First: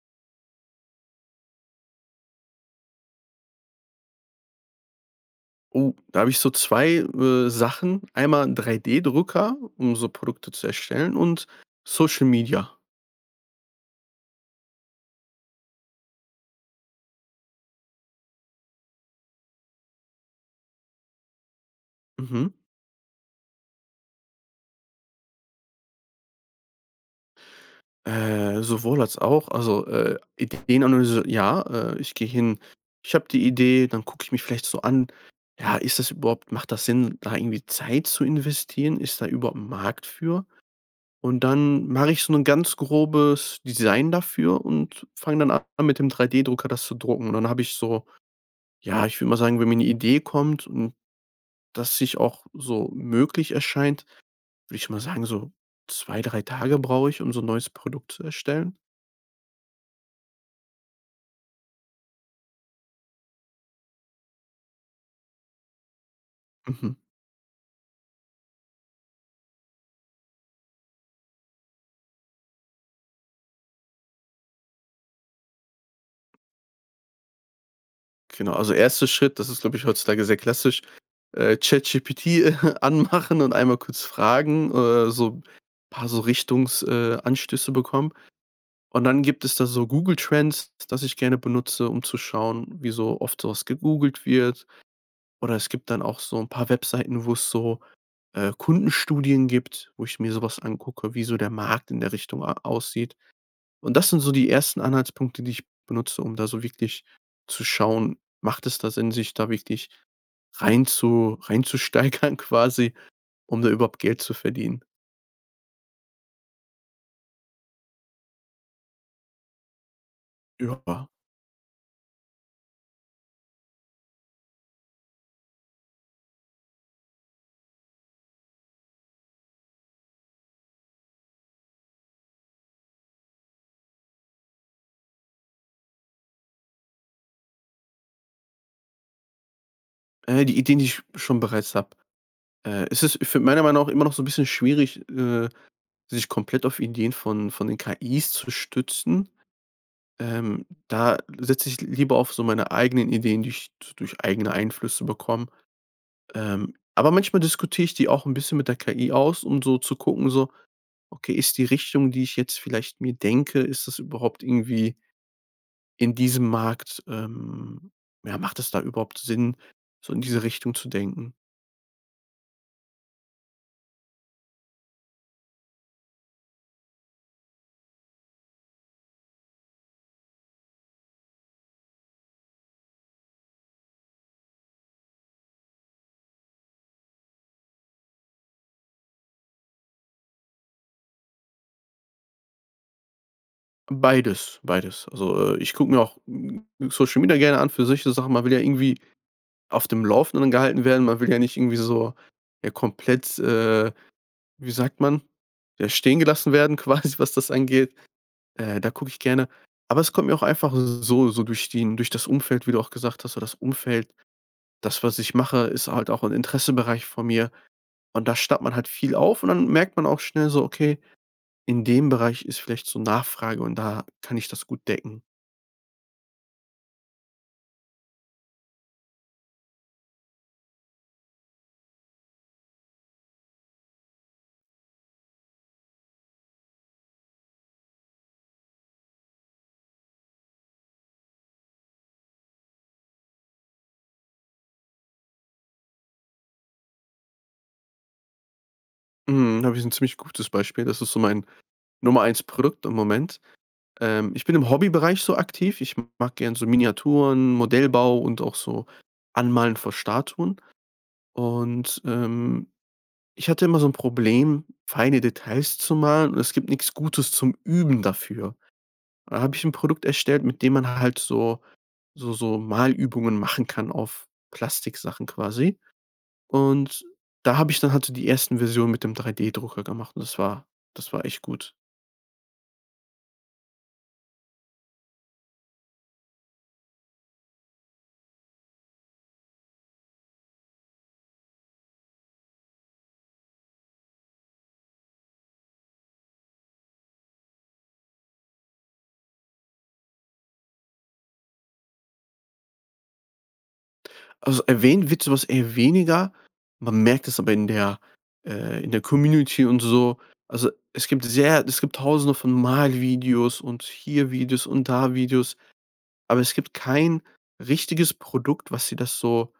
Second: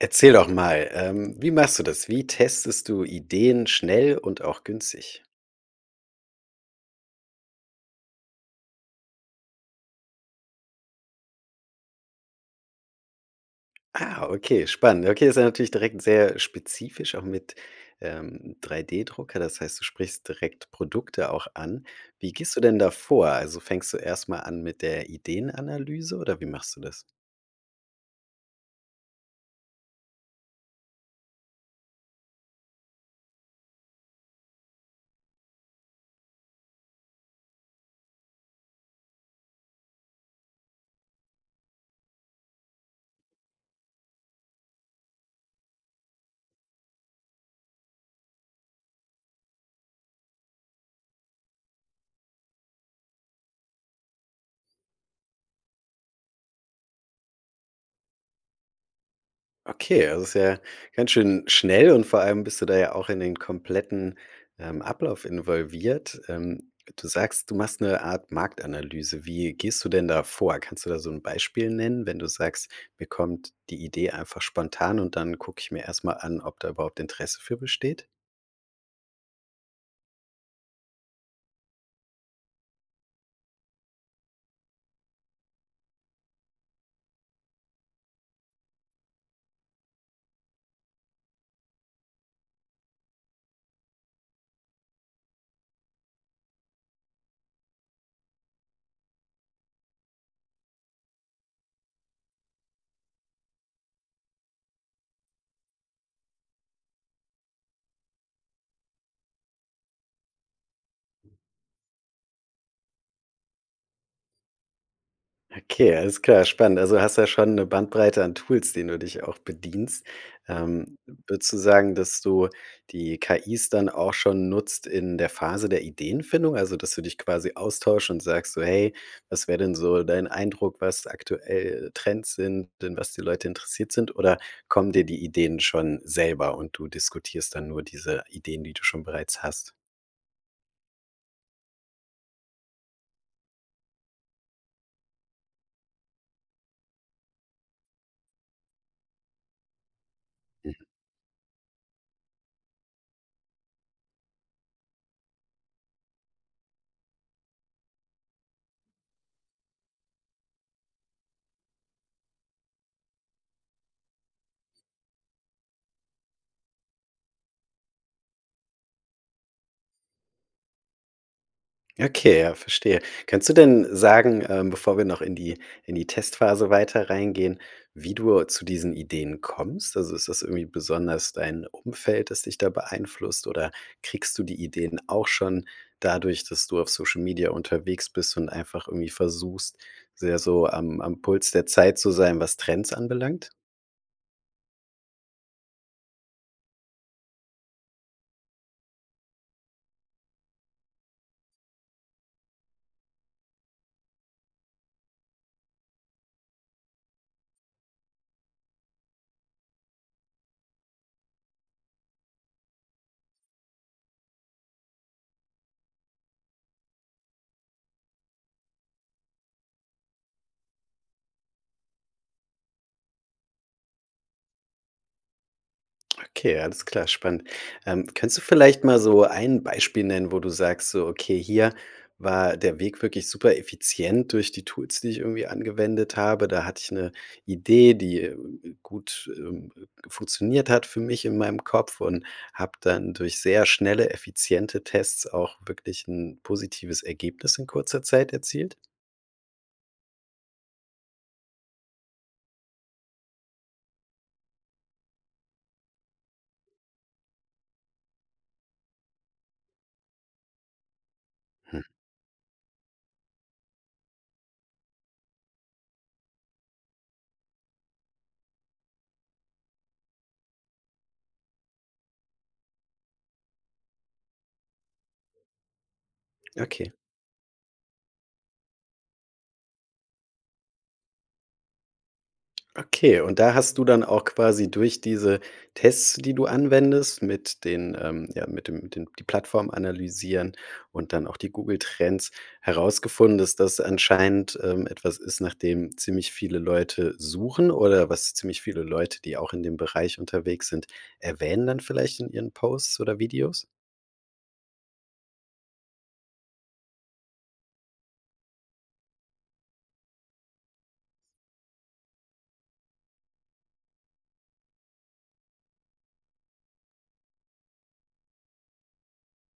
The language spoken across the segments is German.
Erzähl doch mal, ähm, wie machst du das? Wie testest du Ideen schnell und auch günstig? Oh, da habe ich so 2, äh, Sachen. Einmal 'n 3 D Drucker, um so Produkte zu erstellen und Social Media. Ah, okay, spannend. Okay, ist ja natürlich direkt sehr spezifisch auch mit, ähm, 3 D Drucker. Dass heißt, du sprichst direkt Produkte auch an. Wie Mhm. gehst du denn da vor? Also, fängst du erst mal an mit der Ideenanalyse oder wie machst du das? Äh. Sowohl als auch. Also, äh, Ideenanalyse ja, äh, ich gehe hin, ich habe die Idee, dann gucke ich mich vielleicht so an: „Ja, ist das überhaupt macht das Sinn, da irgendwie Zeit zu investieren? Ist da überhaupt 'n Markt für?“ Und dann mache ich so 'nen ganz grobes Design dafür und fange dann an, mit dem 3 D Drucker das zu drucken. Und dann habe ich so ja, ich würde mal sagen, wenn mir 'ne Idee kommt und dass sich auch so möglich erscheint, würde ich mal sagen, so 2, 3 Tage brauche ich, um so 'n neues Produkt zu erstellen. Okay, es ist ja ganz schön schnell, und vor allem bist du da ja auch in den kompletten, ähm, Ablauf involviert. Ähm, Mhm. du sagst, du machst 'ne Art Marktanalyse. Wie gehst du denn da vor? Kannst du da so 'n Beispiel nennen, wenn du sagst: „Mir kommt die Idee einfach spontan, und dann gucke ich mir erst mal an, ob da überhaupt Interesse für besteht?" Genau, also 1. Schritt, das ist, glaube ich, heutzutage sehr klassisch, äh, ChatGPT anmachen und einmal kurz fragen, äh, so paar so Richtungs äh, Anstöße bekommen. Und dann gibt es da so Google Trends, das ich gerne benutze, um zu schauen, wie so oft so was gegoogelt wird. Oder es gibt dann auch so 'n paar Webseiten, wo es so, äh, Kundenstudien gibt, wo ich mir so was angucke, wie so der Markt in der Richtung a aussieht. Und das sind so die ersten Anhaltspunkte, die ich benutze, um da so wirklich zu schauen, macht es da Sinn da wirklich reinzu reinzusteigern quasi, um da überhaupt Geld zu verdienen? Okay, alles klar, spannend. Also, hast du ja schon 'ne Bandbreite an Tools, denen du dich auch bedienst. Ähm, Ja. würdest du sagen, dass du die KIs dann auch schon nutzt in der Phase der Ideenfindung? Also, dass du dich quasi austauscht und sagst so „Hey, was wäre denn so dein Eindruck, was aktuell Trends sind, an was die Leute interessiert sind?" Oder kommen dir die Ideen schon selber, und du diskutierst dann nur diese Ideen, die du schon bereits hast? Äh, die Ideen, die ich schon bereits habe. Äh, es ist für meiner Meinung auch, ähm, immer noch so 'n bisschen schwierig, äh, sich komplett auf Ideen von von den KIs zu stützen, ähm. Mhm. Da setze ich l lieber auf so meine eigenen Ideen, die ich d durch eigene Einflüsse bekomme. Ähm, aber manchmal diskutiere ich die auch 'n bisschen mit der KI aus, um so zu gucken, so: Okay, ist die Richtung, die ich jetzt vielleicht mir denke, ist das überhaupt irgendwie in diesem Markt, ähm ja, macht es da überhaupt Sinn, so in diese Richtung zu denken. Okay, ja, verstehe. Kannst du denn sagen, ähm, bevor wir noch in die in die Testphase weiter reingehen, wie du zu diesen Ideen kommst? Also ist das irgendwie besonders dein Umfeld, das dich da beeinflusst oder kriegst du die Ideen auch schon dadurch, dass du auf Social Media unterwegs bist und einfach irgendwie versuchst, sehr so am am Puls der Zeit zu sein, was Trends anbelangt? Beides, beides. Also, äh, ich gucke mir auch Social Media gerne an für solche Sachen. Man will ja irgendwie auf dem Laufenden gehalten werden. Man will ja nicht irgendwie so, ja, komplett, äh, wie sagt man, ja, stehengelassen werden quasi, was das angeht. Äh, da gucke ich gerne. Aber es kommt mir auch einfach so so durch den durch das Umfeld, wie du auch gesagt hast. So das Umfeld das, was ich mache, ist halt auch 'n Interessenbereich von mir. Und da staut man halt viel auf und dann merkt man auch schnell so: Okay, in dem Bereich ist vielleicht so 'ne Nachfrage und da kann ich das gut decken. Okay, alles klar, spannend. Ähm. Kannst du vielleicht mal so ein Beispiel nennen, wo du sagst: „So, okay, hier war der Weg wirklich supereffizient durch die Tools, die ich irgendwie angewendet habe. Da hatte ich 'ne Idee, die, äh, gut ähm, äh, funktioniert hat für mich in meinem Kopf und habe dann durch sehr schnelle, effiziente Tests auch wirklich 'n positives Ergebnis in kurzer Zeit erzielt."? Mhm, da habe ich 'n ziemlich gutes Beispiel. Das ist so mein Nummer 1 Produkt im Moment. Ähm. Ich bin im Hobbybereich so aktiv. Ich mag gerne so Miniaturen, Modellbau und auch so Anmalen von Statuen. Hm. Und, ähm, ich hatte immer so 'n Problem, feine Details zu malen und es gibt nix Gutes zum Üben dafür. Da habe ich 'n Produkt erstellt, mit dem man halt so so so Malübungen machen kann auf Plastiksachen quasi. Okay. Und, da habe ich dann halt so die 1. Versionen mit dem 3D-Drucker gemacht und das war das war echt gut. Okay, und da hast du dann auch quasi durch diese Tests, die du anwendest mit den, ähm, ja, mit dem mit dem die Plattform analysieren und dann auch die Google Trends herausgefunden, dass das anscheinend, ähm, etwas ist nachdem ziemlich viele Leute suchen oder was ziemlich viele Leute, die auch in dem Bereich unterwegs sind, erwähnen dann vielleicht in ihren Posts oder Videos? Also erwähnt wird so was eher weniger. Man merkt es aber in der äh, in der Community und so. Also, es gibt sehr es gibt Tausende von Malvideos und hier Videos und da Videos. Aber es gibt kein richtiges Produkt, was dir das so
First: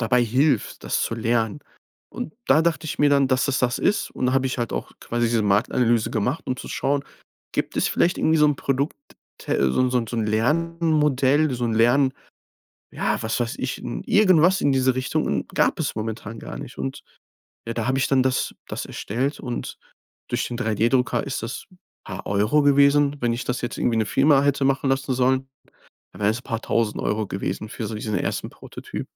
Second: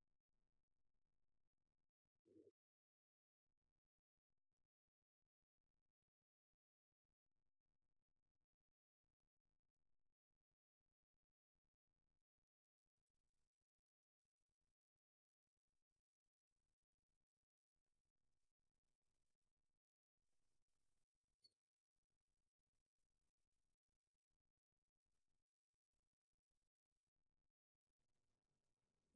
dabei hilft, das zu lernen. Und da dachte ich mir dann, dass es das ist. Und da habe ich halt auch quasi diese Marktanalyse gemacht, um zu schauen, gibt es vielleicht irgendwie so 'n Produkt, te so 'n so 'n so 'n Lernmodell, so 'n Lern Ja, was weiß ich, n irgendwas in dieser Richtung. Und gab es momentan gar nicht. Und ja, da habe ich dann das das erstellt und durch den 3D-Drucker ist das paar Euro gewesen. Wenn ich das jetzt irgendwie 'ne Firma hätte machen lassen sollen, wäre es 'n paar 1.000 € gewesen für solch so den ersten Prototyp.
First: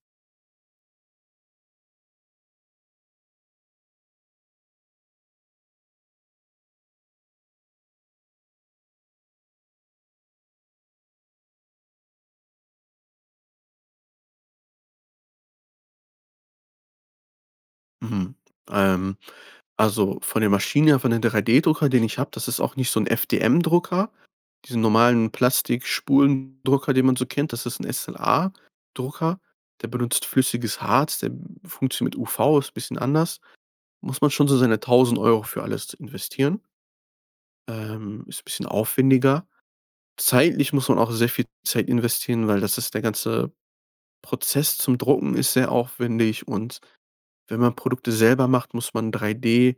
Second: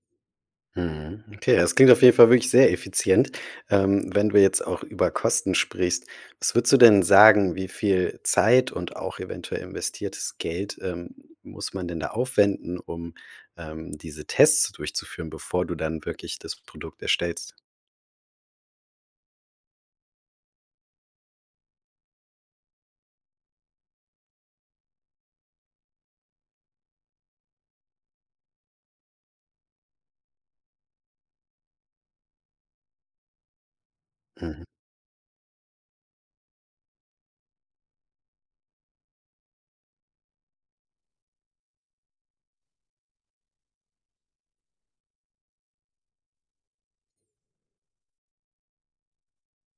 Mhm. Okay, das klingt auf jeden Fall wirklich sehr effizient, ähm, wenn du jetzt auch über Kosten sprichst. Was würdest du denn sagen, wie viel Zeit und auch eventuell investiertes Geld, ähm, muss man denn da aufwenden, um, ähm, diese Tests so durchzuführen, bevor du dann wirklich das Produkt erstellst? Mhm, ähm, also von der Maschine her, von den 3D-Drucker, den ich habe das ist auch nicht so 'n FDM-Drucker. Diese normalen Plastikspulendrucker, den man so kennt, das ist 'n SLA-Drucker. Der benutzt flüssiges Harz, der funktioniert mit UV, ist bisschen anders. Muss man schon so Mhm. seine 1.000 € für alles investieren. Ähm. Ist 'n bisschen aufwendiger. Zeitlich muss man auch sehr viel Zeit investieren, weil das ist der ganze Prozess zum Drucken ist sehr aufwendig. Und wenn man Produkte selber macht, muss man 3D,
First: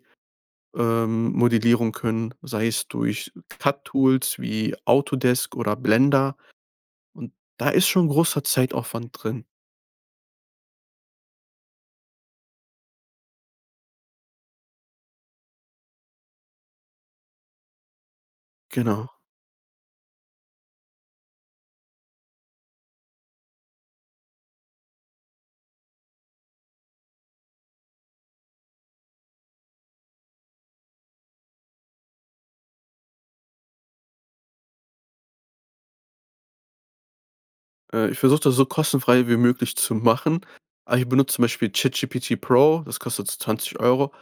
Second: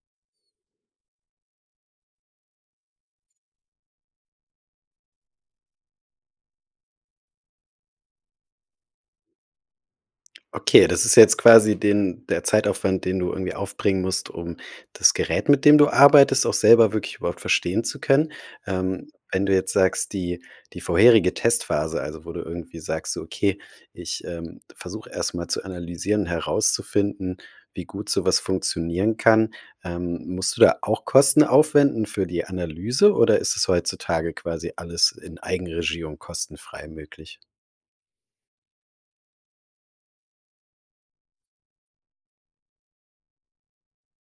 ähm, Modellierung können, sei es durch CAT-Tools wie Autodesk oder Blender. Und da ist schon großer Zeitaufwand drin. Okay, das ist jetzt quasi den der Zeitaufwand, den du irgendwie aufbringen musst, um das Gerät, mit dem du arbeitest, auch selber wirklich überhaupt verstehen zu können. Ähm, Genau. wenn du jetzt sagst, die die vorherige Testphase, also wo du irgendwie sagst so, okay, ich, ähm, versuche erst mal zu analysieren, herauszufinden, wie gut so was funktionieren kann. Ähm, musst du da auch Kosten aufwenden für die Analyse oder ist es heutzutage quasi alles in Eigenregie und kostenfrei möglich? Äh, ich versuche das so kostenfrei wie möglich zu machen. Aber ich benutze zum Beispiel ChatGPT Pro, das kostet so 20 €.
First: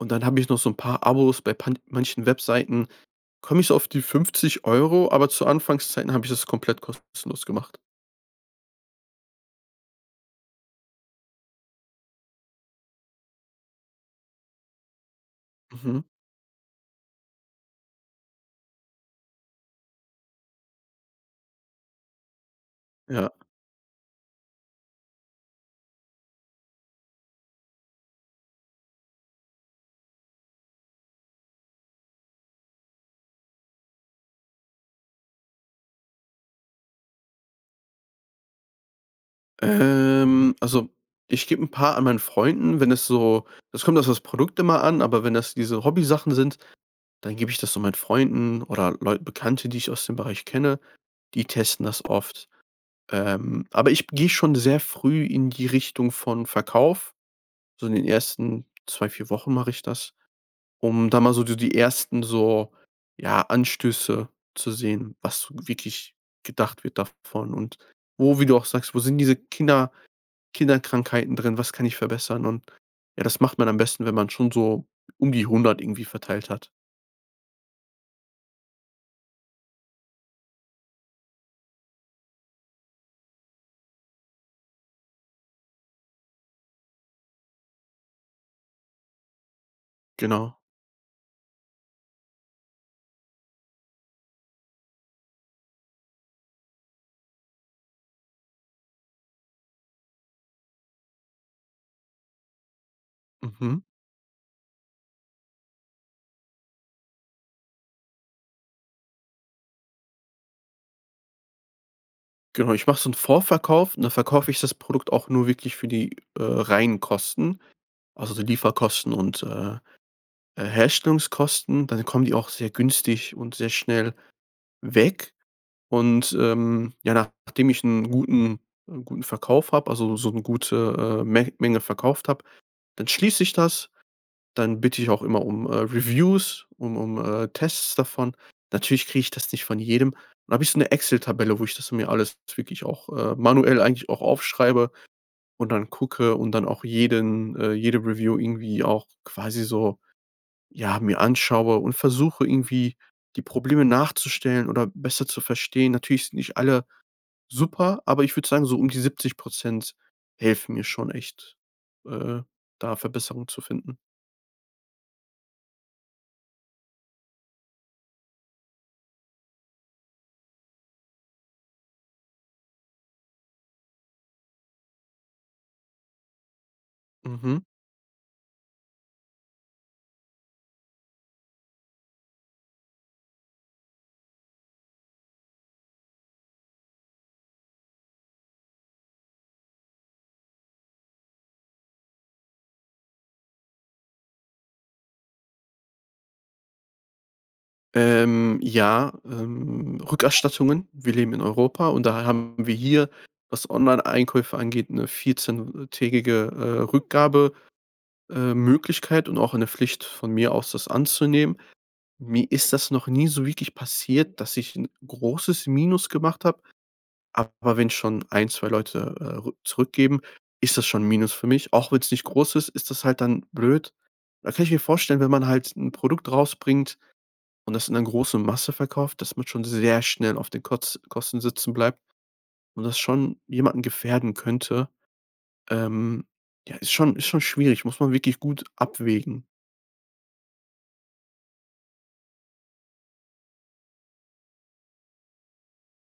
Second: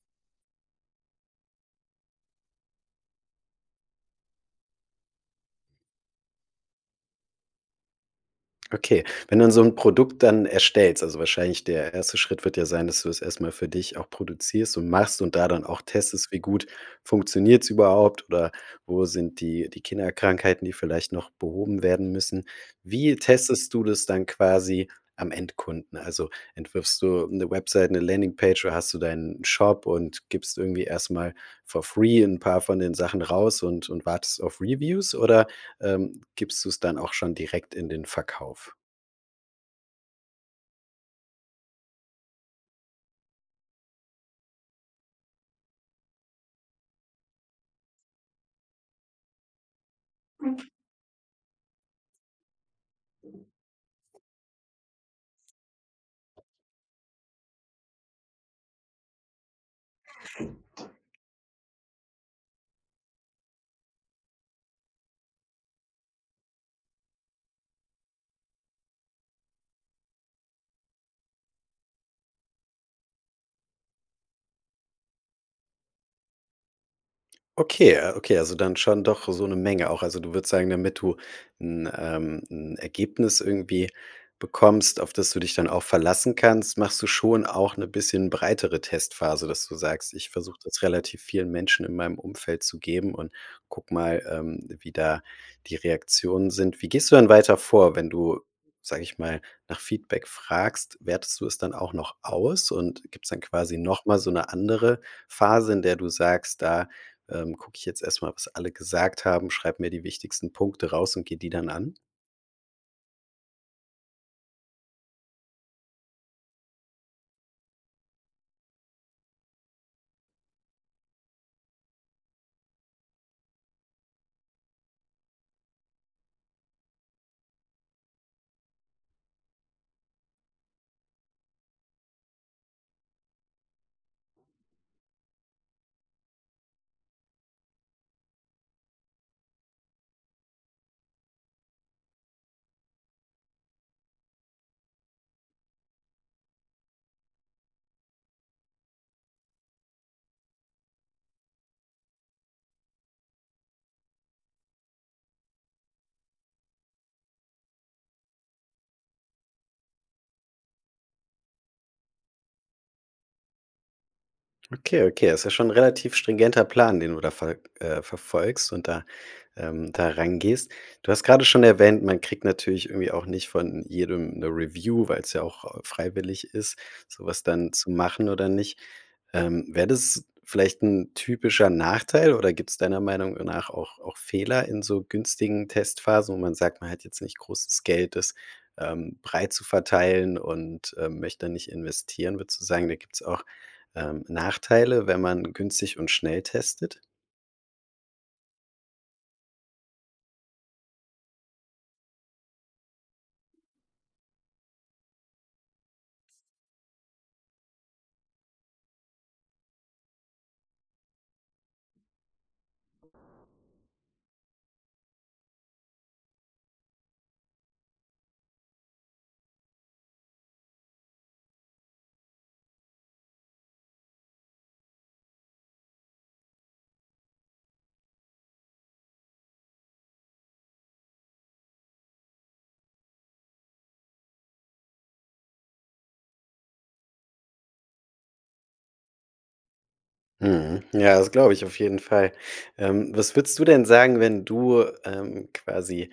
Und dann hab ich noch so 'n paar Abos. Bei pa manchen Webseiten komme ich so auf die 50 €, aber zu Anfangszeiten habe ich das komplett kostenlos gemacht. Okay. Wenn du dann so 'n Produkt dann erstellst, also, wahrscheinlich der 1. Schritt wird ja sein, dass du es erst mal für dich auch produzierst und machst und da dann auch Mhm. testest, wie gut funktioniert's überhaupt, oder wo sind die die Kinderkrankheiten, die vielleicht noch behoben werden müssen? Wie Ja. testest du das dann quasi am Endkunden? Also, entwirfst du 'ne Website, 'ne Landingpage oder hast du deinen Shop und gibst irgendwie erst mal for free 'n paar von den Sachen raus und und wartest auf Reviews oder, ähm, gibst du es dann auch schon direkt in den Verkauf? Ähm, also ich gebe 'n paar an meinen Freunden, wenn es so es kommt auf das Produkt immer an, aber wenn das diese Hobbysachen sind, dann gebe ich das so meinen Freunden oder Leut Bekannte, die ich aus dem Bereich kenne, die testen das oft. Ähm, aber ich gehe schon sehr früh in die Richtung von Verkauf. So in den ersten 2, 4 Wochen mache ich das, um da mal so so die ersten so, ja, Anstöße zu sehen, was wirklich gedacht wird davon und wo, wie du auch sagst, wo sind diese Kinder Kinderkrankheiten drin? Was kann ich verbessern? Und ja, das macht man am besten, wenn man schon so um die 100 irgendwie verteilt hat. Okay, äh, okay, also, dann schon doch so 'ne Menge auch. Also, du würdest sagen, damit du 'n, ähm, 'n Ergebnis irgendwie bekommst, auf das du dich dann auch verlassen kannst, machst du schon auch 'ne bisschen breitere Testphase, dass du sagst: „Ich Genau. versuche das relativ vielen Menschen in meinem Umfeld zu geben und gucke mal, ähm, wie da die Reaktionen sind." Wie gehst du dann weiter vor, wenn du, sage ich mal, nach Feedback fragst, wertest du es dann auch noch aus? Und gibt's dann quasi Mhm. noch mal so 'ne andere Phase, in der du sagst: „Da, ähm, gucke ich jetzt erst mal, was alle gesagt haben, schreibe mir die wichtigsten Punkte raus und gehe die dann an“? Genau. Ich mache so 'n Vorverkauf, und da verkaufe ich das Produkt auch nur wirklich für die, äh, reinen Kosten, also die Lieferkosten und, äh, Herstellungskosten. Dann kommen die auch sehr günstig und sehr schnell weg. Und, ähm, ja, nachdem ich 'n guten 'n guten Verkauf habe, also so 'ne gute, äh, Men Menge verkauft habe, dann schließ ich das. Dann bitte ich auch immer um, äh, Reviews, um um, äh, Tests davon. Natürlich kriege ich das nicht von jedem. Dann habe ich so 'ne Excel-Tabelle, wo ich das mir alles wirklich auch, äh, manuell eigentlich auch aufschreibe und dann gucke und dann auch jeden äh, jede Review irgendwie auch quasi so, ja, mir anschaue und versuche irgendwie die Probleme nachzustellen oder besser zu verstehen. Natürlich sind nicht alle super, aber ich würde sagen, so um die 70 Prozent helfen mir schon echt, äh, da Verbesserungen zu finden. Okay, okay, ist ja schon 'n relativ stringenter Plan, den du da ver äh, verfolgst und da, ähm, da rangehst. Du hast grade schon erwähnt, man kriegt natürlich irgendwie auch nicht von jedem 'ne Review, weil's ja auch, äh, freiwillig ist, so was Mhm. dann zu machen oder nicht. Ähm, wäre das vielleicht 'n typischer Nachteil, oder gibt's deiner Meinung nach auch auch Fehler in so günstigen Testphasen, wo man sagt, man hat jetzt nicht großes Geld, das, ähm, breit zu verteilen und, ähm, möchte nicht investieren? Würdest du sagen, da gibt's auch, ähm, Nachteile, wenn man günstig und schnell testet? Ähm, ja, ähm, Rückerstattungen. Wir leben in Europa und da haben wir hier, was Onlineeinkäufe angeht, 'ne 14- Tägige, äh, Rückgabe ähm, Möglichkeit und auch eine Pflicht, von mir aus, das anzunehmen. Mir ist das noch nie so wirklich passiert, dass ich 'n großes Minus gemacht habe, aber wenn ich schon 1, 2 Leute, äh, rück zurückgeben, ist das schon 'n Minus für mich. Auch wenn's nicht groß ist, ist das halt dann blöd. Da kann ich mir vorstellen, wenn man halt 'n Produkt rausbringt und das in 'ne große Masse verkauft, dass man schon sehr schnell auf den Koz Kosten sitzen bleibt und das schon jemanden gefährden könnte, ähm. Ja, ist schon ist schon schwierig, muss man wirklich gut abwägen. Mhm. Ja, das glaube ich auf jeden Fall. Ähm, was würdest du denn, sagen, ähm, wenn du quasi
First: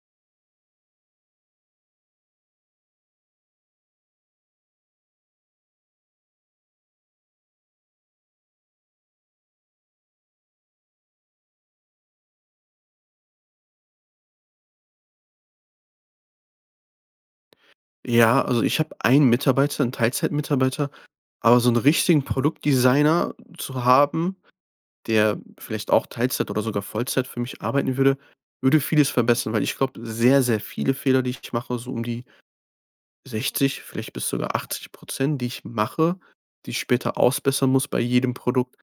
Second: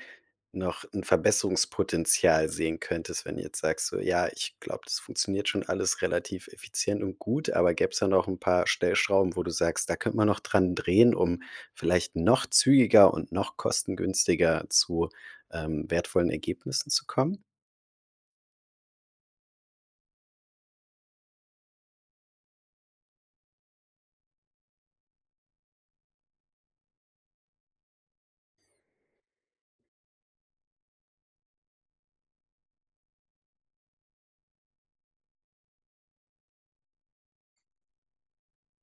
noch 'n Verbesserungspotenzial sehen könntest, wenn du jetzt sagst, so: „Ja, ich glaube, das funktioniert schon alles relativ effizient und gut." aber gäbe es da noch 'n paar Stellschrauben, wo du sagst: „Da könnte man noch dran drehen, um vielleicht noch zügiger und noch kostengünstiger zu, ähm, wertvollen Ergebnissen zu kommen."? Ja, also ich hab 1 Mitarbeiter, 'n Teilzeitmitarbeiter, aber so 'nen richtigen Produktdesigner zu haben, der vielleicht auch Teilzeit oder sogar Vollzeit für mich arbeiten würde, würde vieles verbessern, weil ich glaube, sehr, sehr viele Fehler, die ich mache, so um die 60, vielleicht bis sogar 80 %, die ich mache, die ich später ausbessern muss bei jedem Produkt,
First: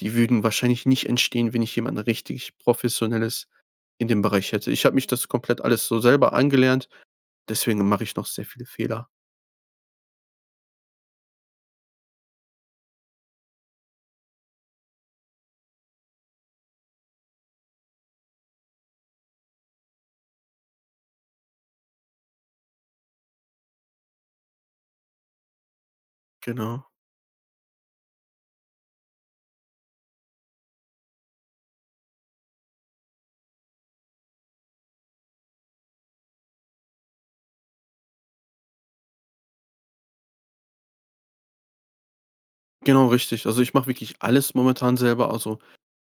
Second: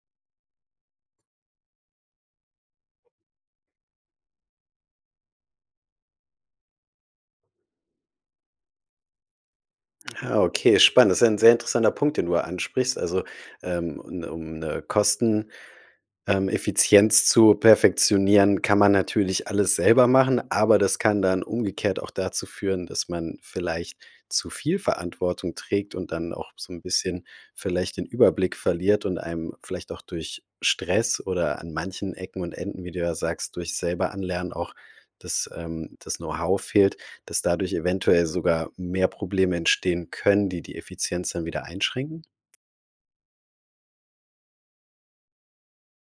die würden wahrscheinlich nicht entstehen, wenn ich jemanden richtig Professionelles in dem Bereich hätte. Ich habe mich das komplett alles so selber angelernt, deswegen mache ich noch sehr viele Fehler. Ah. Okay, spannend. Das ist ein sehr interessanter Punkt, den du ansprichst. Also, ähm, un um 'ne Kosten, ähm, Effizienz zu perfektionieren, kann man natürlich alles selber machen, aber das kann dann umgekehrt auch dazu führen, dass man vielleicht zu viel Verantwortung trägt und dann auch so 'n Genau. bisschen vielleicht den Überblick verliert und einem vielleicht auch durch Stress oder an manchen Ecken und Enden, wie du ja sagst, durch selber Anlernen auch, das, ähm, das Know-how fehlt, dass dadurch eventuell sogar mehr Probleme entstehen können, die die Effizienz dann wieder einschränken? Genau, richtig. Also ich mache wirklich alles momentan selber, also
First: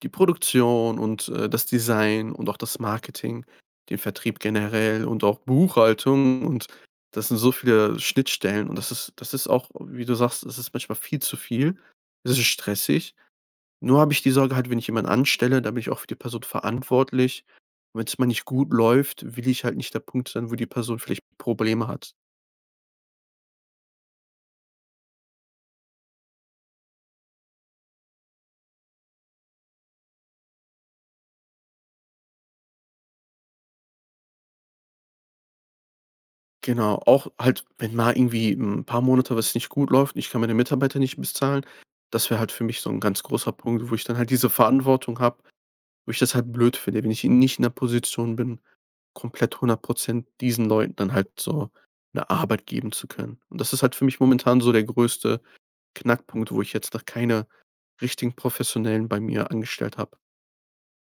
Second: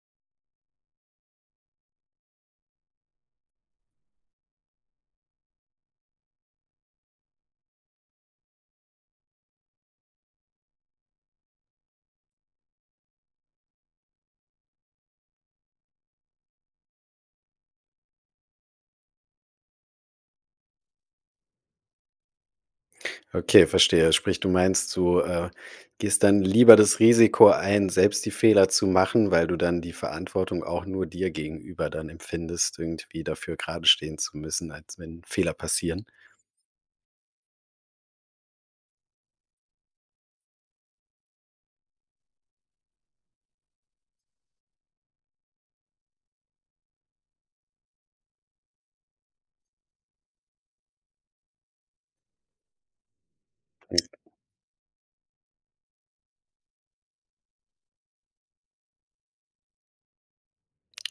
die Produktion und, äh, das Design und auch das Marketing, den Vertrieb generell und auch Buchhaltung. Und das sind so viele Schnittstellen und das ist das ist auch, wie du sagst, das ist manchmal viel zu viel. Es ist stressig. Nur habe ich die Sorge halt, wenn ich jemanden anstelle, da bin ich auch für die Person verantwortlich. Wenn's mal nicht gut läuft, will ich halt nicht der Punkt sein, wo die Person vielleicht Probleme hat. Okay, verstehe. Sprich, du meinst, du, äh, gehst dann lieber das Risiko ein, selbst die Fehler zu machen, weil du dann die Verantwortung auch nur dir gegenüber dann empfindest, irgendwie dafür geradestehen zu müssen, als wenn Fehler passieren? Genau, auch halt, wenn mal irgendwie 'n paar Monate, was nicht gut läuft und ich kann meine Mitarbeiter nicht bezahlen. Das wär halt für mich so 'n ganz großer Punkt, wo ich dann halt diese Verantwortung habe, wo ich das halt blöd finde, wenn ich eben nicht in 'ner Position bin, komplett 100 % diesen Leuten dann halt so 'ne Arbeit geben zu können. Und das ist halt für mich momentan so der größte Knackpunkt, wo ich jetzt noch keine richtigen Professionellen bei mir angestellt habe.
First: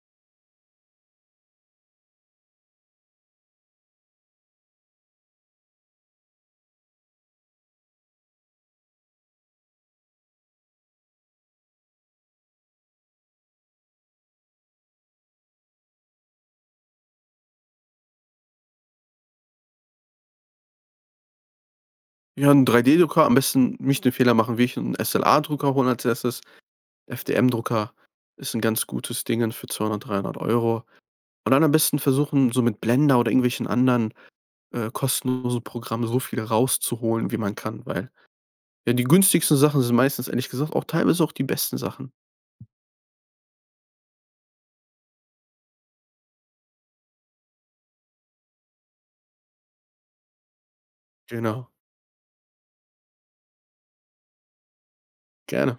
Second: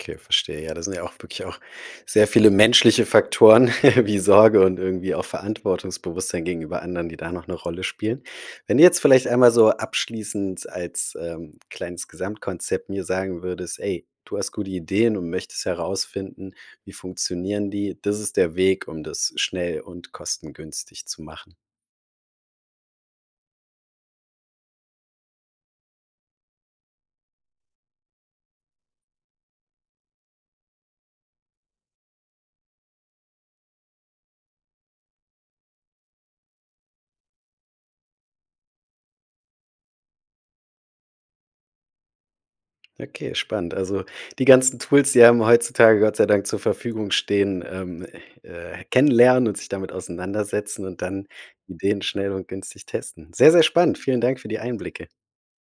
Okay, verstehe. Ja, das sind ja auch wirklich auch sehr viele menschliche Faktoren wie Sorge und irgendwie auch Verantwortungsbewusstsein gegenüber anderen, die da noch 'ne Rolle spielen. Wenn du jetzt vielleicht einmal so abschließend als, ähm, kleines Gesamtkonzept mir sagen würdest: „Ey, du hast gute Ideen und möchtest herausfinden, wie funktionieren die. Das ist der Weg, um das schnell und kostengünstig zu machen“. Ja, 'n 3D-Drucker, am besten nicht den Fehler machen, wie ich 'n SLA-Drucker hole als 1.. FTM-Drucker ist 'n ganz gutes Ding für 200 €, 300 €. Und dann am besten versuchen, so mit Blender oder irgendwelchen anderen, äh, kostenlose Programme so viel rauszuholen, wie man kann. Weil ja, die günstigsten Sachen sind meistens, ehrlich gesagt, auch teilweise auch die besten Sachen. Okay, spannend. Also die ganzen Tools, die einem heutzutage Gott sei Dank zur Verfügung stehen, ähm, äh, kennenlernen und sich damit auseinandersetzen und dann Genau. Ideen schnell und günstig testen. Sehr, sehr spannend. Vielen Dank für die Einblicke. Gerne.